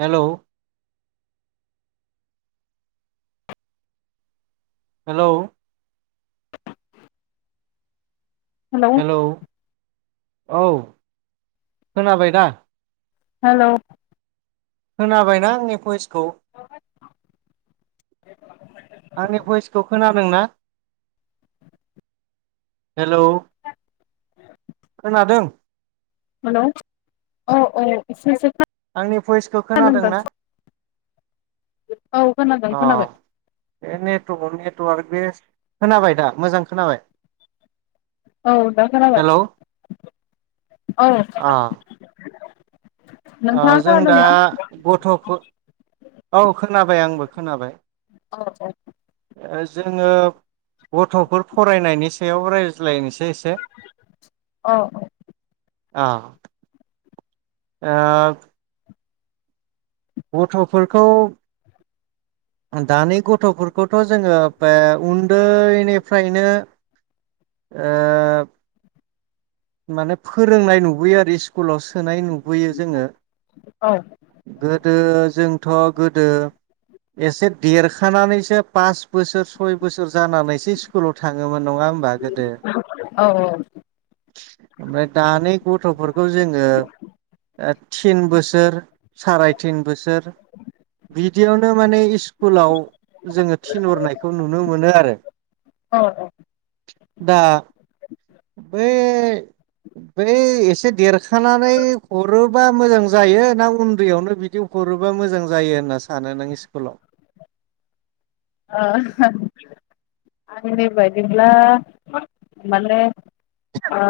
हेल' hello hello hello औ खोनाबाय दा हेल' खोनाबायना आंनि फइस खौ‌ आंनि भइसखौ खोना दोंना हेल' खोनादों? हेलौ औ औ एसे एसे खोना आंनि भइसखौ खोनादोंना? औ खोनादों अ खोनाबाय बे नेथवार नेथ बे खोनाबाय दा मोजां खोनाबाय औ दा खोनाबाय हेलौ औ अ ओ नोंथाङा जों दा खोनादोंना गथ'फो औ खोनाबाय आंबो खोनाबाय। औ जोङो गथ'फोर फरायनायनि सायाव रायज्लायनो औ [unintelligible] अ ओ गथ'फोरखौ दानि गथ'फोरखौथ' जोङो बे उन्दैनिफ्रायनो ओ माने फोरोंनाय नुबोयो आरो स्कुलाव सोनाय नु बोयो जोङो औ गोदो जों थ' गोदो एसे देरखानानैसो पास बोसोर सय बोसोर जानानैसो स्कुलाव थां ङोमोन नङा होमबा गोदो। ओमफ्राय दानि गथ'फोरखौ जोङो थिन बोसोर साराय थिन बोसोर बिदियावनो माने इ स्कुलाव जोङो थिनहरनायखौ नुनो मोनो आरो। औ ओ दा बे बै एसे देरखानानै हरोबा मोजां जायो ना उन्दैयावनो बिदि हरोबा मोजां जायो होनना सानो नों इस्कुलाव [unintelligible] आंनि बायदिब्ला माने ओ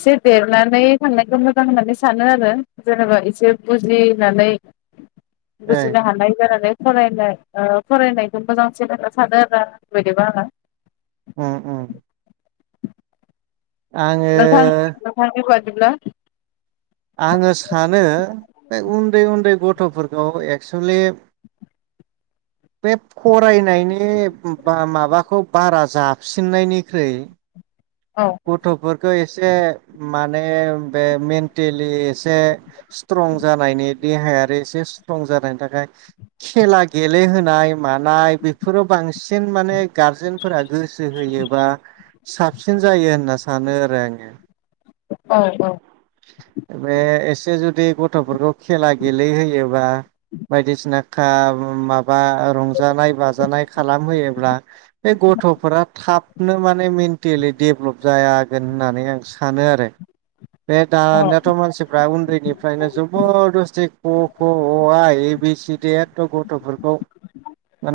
एसे देरनानै थांनायखौ मोजां मोनो सानो आरो जेनेबा एसे बुजिनानै ए बुजिनो हानाय जानानै फरायनाय ओ फरायनाय मोजांसिन होनना सानो आरोना बेदिबा आङो उम उम आङो दिब्ला आङो सानो बे उन्दै उन्दै गथ'फोरखौ एक्सुलि बे फरायनायनि बा माबाखौ बारा जाबसिननायनिख्रुइ औ गथ'फोरखौ एसे माने बे मेन्टेलि एसे स्ट्रं जानायनि देहाया एसे स्ट्रं जानायनि थाखाय खेला गेलेहोनाय मानाय बेफोराव बांसिन माने गारजेनफोरा गोसो होयोबा साबसिन जायो होनना सानो आरो आङो औ बे एसे जु दि गथ'फोरखौ खेला गेले होयोबा बायदिसिना खाम माबा रंजानाय बाजानाय खालाम होयोब्ला बे गथ'फोरा थाबनो माने मेन्टेलि डेभ्लप जायागोन होननानै आं सानो आरो बे औ दानियाथ' मानसिफ्रा उन्दैनिफ्रायनो जोबरदस्ति क' क' अ आ ए बि सि डि एथ' गथ'फोरखौ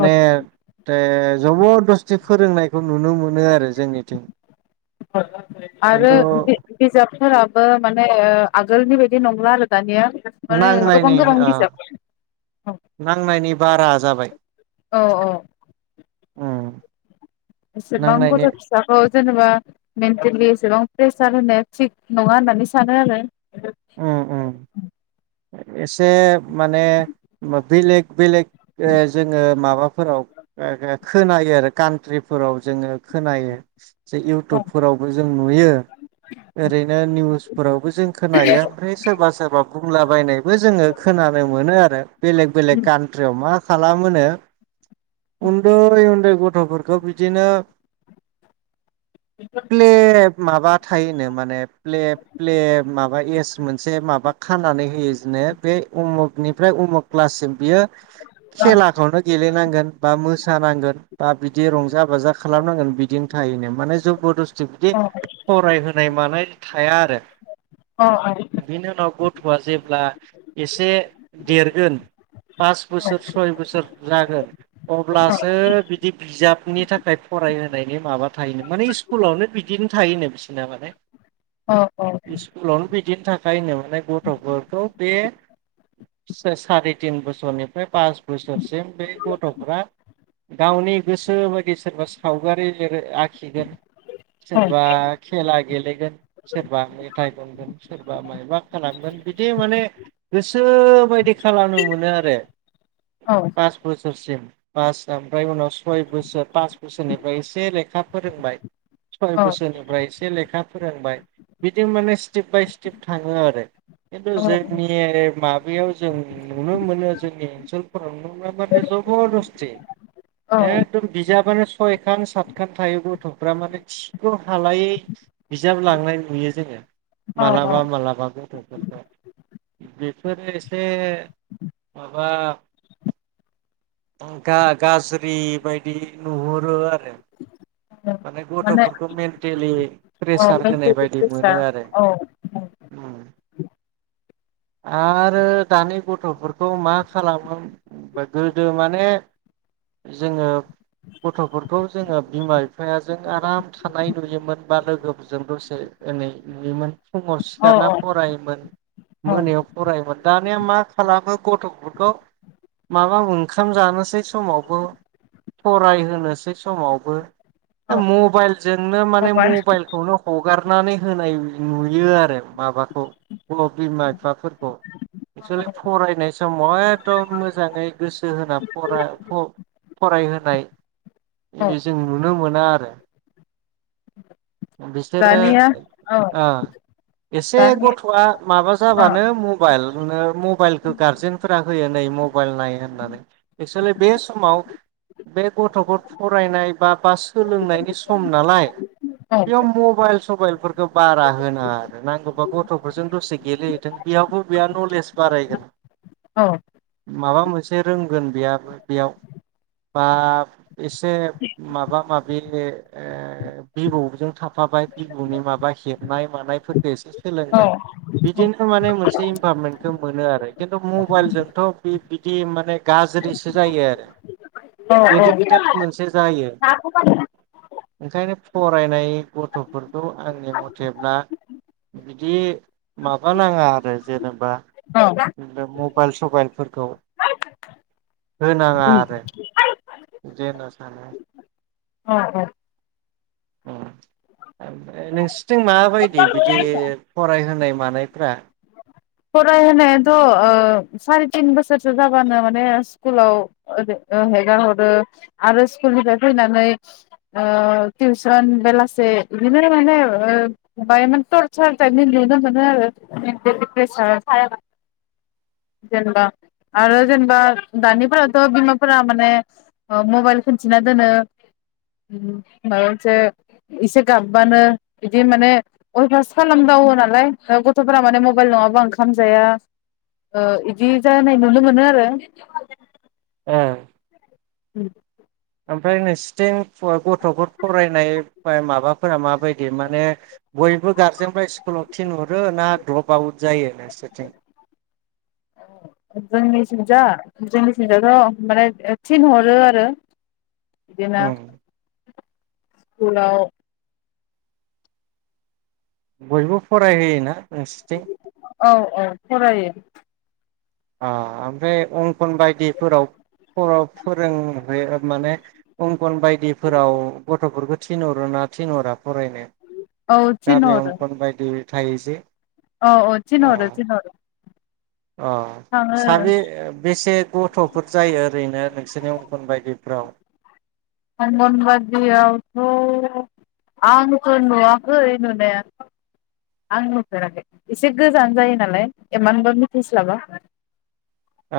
औ जबर दस्थि फोरोंनायखौ नुनो मोनो आरो जोंनिथिं आरो खिन्थु बिजाबफोराबो माने आगोलनि बाय दि नंला आरो दानिया माने नांनायनि गोबां-गोबां ओ बिजाब नांनायनि बारा जाबाय औ औ उम एसेबां गथ' नांनायनि फिसाखौ जेनेबा मेन्टेलि एसेबां प्रेसार होनाया थिक नङा होननानै सानो आरो उम उम एसे माने बेलेग बेलेग ओ‌ जोङो माबाफोराव खोनायो आरो कान्ट्रिफोराव जोङो खोनायो जे अ इउटुबफोरावबो जों नुयो ओरैनो निउसफोरावबो जों खोनायो ओमफ्राय सोरबा सोरबा बुंलाबायनायबो जोङो खोनानो मोनो आरो बेलेग बेलेग कान्ट्रियाव मा खालामोनो उन्दै उन्दै गथफोरखौ बिदिनो प्ले माबा थायोनो माने प्लेब प्लेब माबा एस मोनसे माबा खानानै होयो जेनो बे उमुखनिफ्राय उमुख क्लाससिम बियो खेलाखौनो गेलेनांगोन बा मोसानांगोन बा बिदि रंजा बाजा खालामनांगोन बिदिनो थायोनो माने जबद बिदि फरायहो होननाय मानाय थाया आरो अ बिन उनाव गथ'आ जेब्ला एसे देरगोन पास बोसोर सय बोसोर जागोन अब्लासो बिदि बिजाबनि थाखाय फरायहोनायनि माबा थायोनो माने इस्कुलावनो बिदिनो थायोनो बिसोरना माने औ औ इस्कुलावनो बिदिनो थाखायो माने गथ' गथ'फोरखौ बे साराय तिन बोसोरनिफ्राय पास बोसोरसिम बे गथ'फोरा गावनि गोसोबायदि सोरबा सावगारि आखिगोन सोरबा खेला गेलेगोन सोरबा मेथाइ खनगोन सोरबा माबा खालामगोन बिदि माने गोसो बायदि खालामनो मोनो आरो पास बोस बोसोरसिम पास ओमफ्राय उनाव सय बोसोर पास बोसोरनिफ्राय एसे लेखा फोरोंबाय सय औ बोसोरनिफ्राय एसे लेखा फोरोंबाय बिदि माने स्टेप बाय स्टेप थाङो आरो खिन्थु जोंनि माबायाव जों नुनो मोनो जोंनि ओनसोलफोराव माने जबरदस्ति एकदम बिजाब [unintelligible] सयखान सातखान थायो गथफ्रा माने थिखो हालायै बिजाब लांनाय नुयो जोङो औ मालाबा मालाबाबो दफोर [inaudible] बेफोरो एसे माबा गा-गाज्रि बायदि नुहुरो आरो औ माने गथफोरखौ मेन्टेलि अ म प्रेसार होनाय बायदि मोनो आरो [inaudible] औ आरो दानि गथफोरखौ मा खालामो गोदो माने जोङो गथ'फोरखौ जोङो बिमा बिफायाजों आराम थानाय नुयोमोन बा लोगोफोरजों दसे एनै नुयोमोन फुङाव औ सिखारना फरायोमोन औ मोनायाव फरायोमोन दानिया मा खालामो गथ'फोरखौ माबा ओंखाम जानोसै समावबो फरायहोनोसै समावबो औ मबाइल जोंनो माने मबाइल मबाइलखौनो हगारनानै होनाय नुयो आरो माबाखौ बिमा बिफाफोरखौ एक्सुलि औ फरायनाय समाव एदम मोजाङै गोसो होना फरा फरायहोनाय औ जों नुनो मोनो आरो बिसोरो दानिया औ ओ एसे दानि गथआ माबा औ जाबानो मब मबाइलानो मबाइलखौ गारजेनफोरा होयो नै मबाइल नाय होननानै एक्सुलि बे समाव बे गथफोर फरायनाय बा बा सोलोंनायनि सम नालाय औ बेयाव मबाइल सबाइलफोरखौ बारा होनाङा आरो नांगौबा गथफोरजों दसे गेलेहैथों बेयावबो बेयाव नलेज बारायगोन औ माबा मोनसे रोंगोन बेयाबो बेयाव बा एसे माबा माबि ओ भिबौजों थाफाबाय बिबौनि माबा हेबनाय मानायफोरफोरखौ एसे सोलोंबाय बि बिदिनो माने मोनसे इनभारमेन्टखौ मोनो आरो खिन्थु मबाइलजोंथ बिदि माने गाज्रिसो जायो आरो औ औ एडिक्टेड मोनसे जायो [unintelligible] ओंखायनो फरायनाय गथ'फोरखौ आंनि मथेब्ला बिदि माबा नांङा आरो जेनेबा औ मबाइल सबाइलफोरखौ होनांङा आरो बिदि होनना सानो औ औ [unintelligible] उम ओमफ्राय नोंसोरथि मा बायदि बिदि फरायहोनाय मानायफ्रा फरायहोनायाथ' ओ साराय तिन बोसोरसो जाबानो माने स्कुलावओै हेगार हरो आरो स्कुलनिफ्राय फैनानै ओ टिउसन बेलासे बिनो माने ओ बाय टरसार टाइपनि नुनो मोनो आरो सा जेनेबा आरो जेनेबा दानिफ्राथ' बिमाफोरा माने ओ मबाइल खिन्थिना दोनो माबा मोनसे एसे गाबबानो बिदि माने अयबासास खालामदावो नालाय गथ'फोरा माने मब मबाइल नंङाबा ओंखाम जाया ओ इदि जानाय नुनो मोनो आरो ओ उम ओमफ्राय नोंसोरथिं गथ'फोर फरायनाय माबाफोरा माबायदि माने बयबो गारजेनफ्रा स्कुलाव थिनहरो ना द्रप आउट जायो नोंसोरथिं जोंनि सिंजा जोंनि सिंजाथ' माने थिन हरो आरो बिदिनो उम सकुलाव बयबो फरायहोयोना नोंसिथिं औ औ फरायो ओ ओमफ्राय अंकन बायदिफोराव ख' फोरोंह माने अंकन बायदिफोराव गथ'फोरखौ थिनहरो ना थिनहरा फरायनो औ गामियाव‌ थिनहरो अंखनबायदि थायो जे औ औ थिनहरो अ थिनहरो अ थाङो साबे बेसे गथ'फोर जायो ओरैनो नोंसोरनि अंगन बायदिफ्राव अंगनबादियावथ' आंथ नुवाखै नुनाया आं नुफेराखै एसे गोजान जायो नालाय एमानबो मिथिस्लाबा अ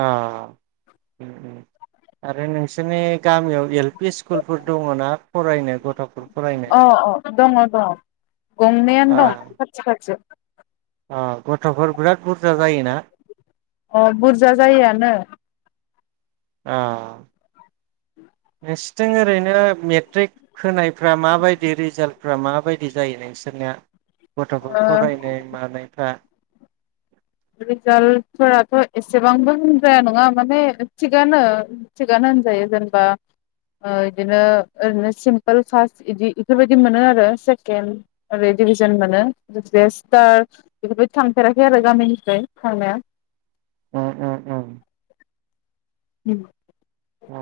आरो नोंसोरनि गामियाव एल फि स्कुलफोर दङ ना फरायनो गथ'फोर फरायनो अ अ दङ दङ गंनैयानो दं खाथि खाथि अ गथ'फोर बिराद बुरजा जायोना अ बुरजा जायोआनो ओ नोंसोरथिं ओरैनो मे मेट्रिक होनायफ्रा माबायदि रिजाल्टफ्रा माबायदि जायो नोंसोरनिया गथ'फोर ओ फरायनाय मानायफा [inaudible] रिजाल्टफोराथ' एसेबांबो होनजाया नङा माने थिगानो थिगानो होनजायो जेनेबा ओ बिदिनो ओरैनो सिम्पोल फार्स्ट इदि इफोरबायदि मोनो आरो सेकेन्ड ओरै डिभिजन मोनो स्टार बेफोर बायदि थांफेराखै आरो गामिनि फ्राय‌ [unintelligible] ओ ओ ओ उम अ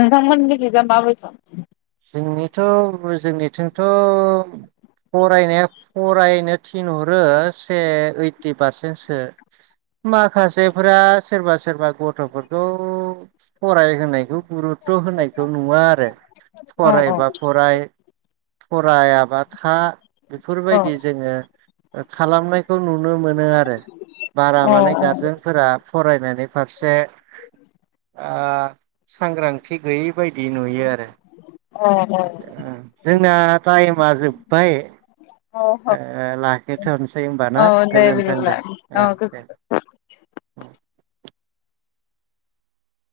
नोंथांमोननि खैजा मा बायसा‌ थ' फरायनाया फरायनो थिनहरो से ओइटि पारसेन्टसो माखासेफोरा सोरबा सोरबा गथ'फोरखौ फरायहोनायखौ गुरुतथ' होनायखौ नुवा आरो औ औ फरायबा फराय फरायाबा था बेफोर औ बायदि जोङो खालामनायखौ नुनो मोनो आरो बारा अ माने गारजेनफोरा फरायनायनि फारसे ओ सांग्रांथि गैयै बायदि नुयो आरो अ जोंना टाइमा जोब्बाय अ अ लाखोथ'नोसै औ हबाना दे गोजोनथों बिदिब्ला दे औ गो दे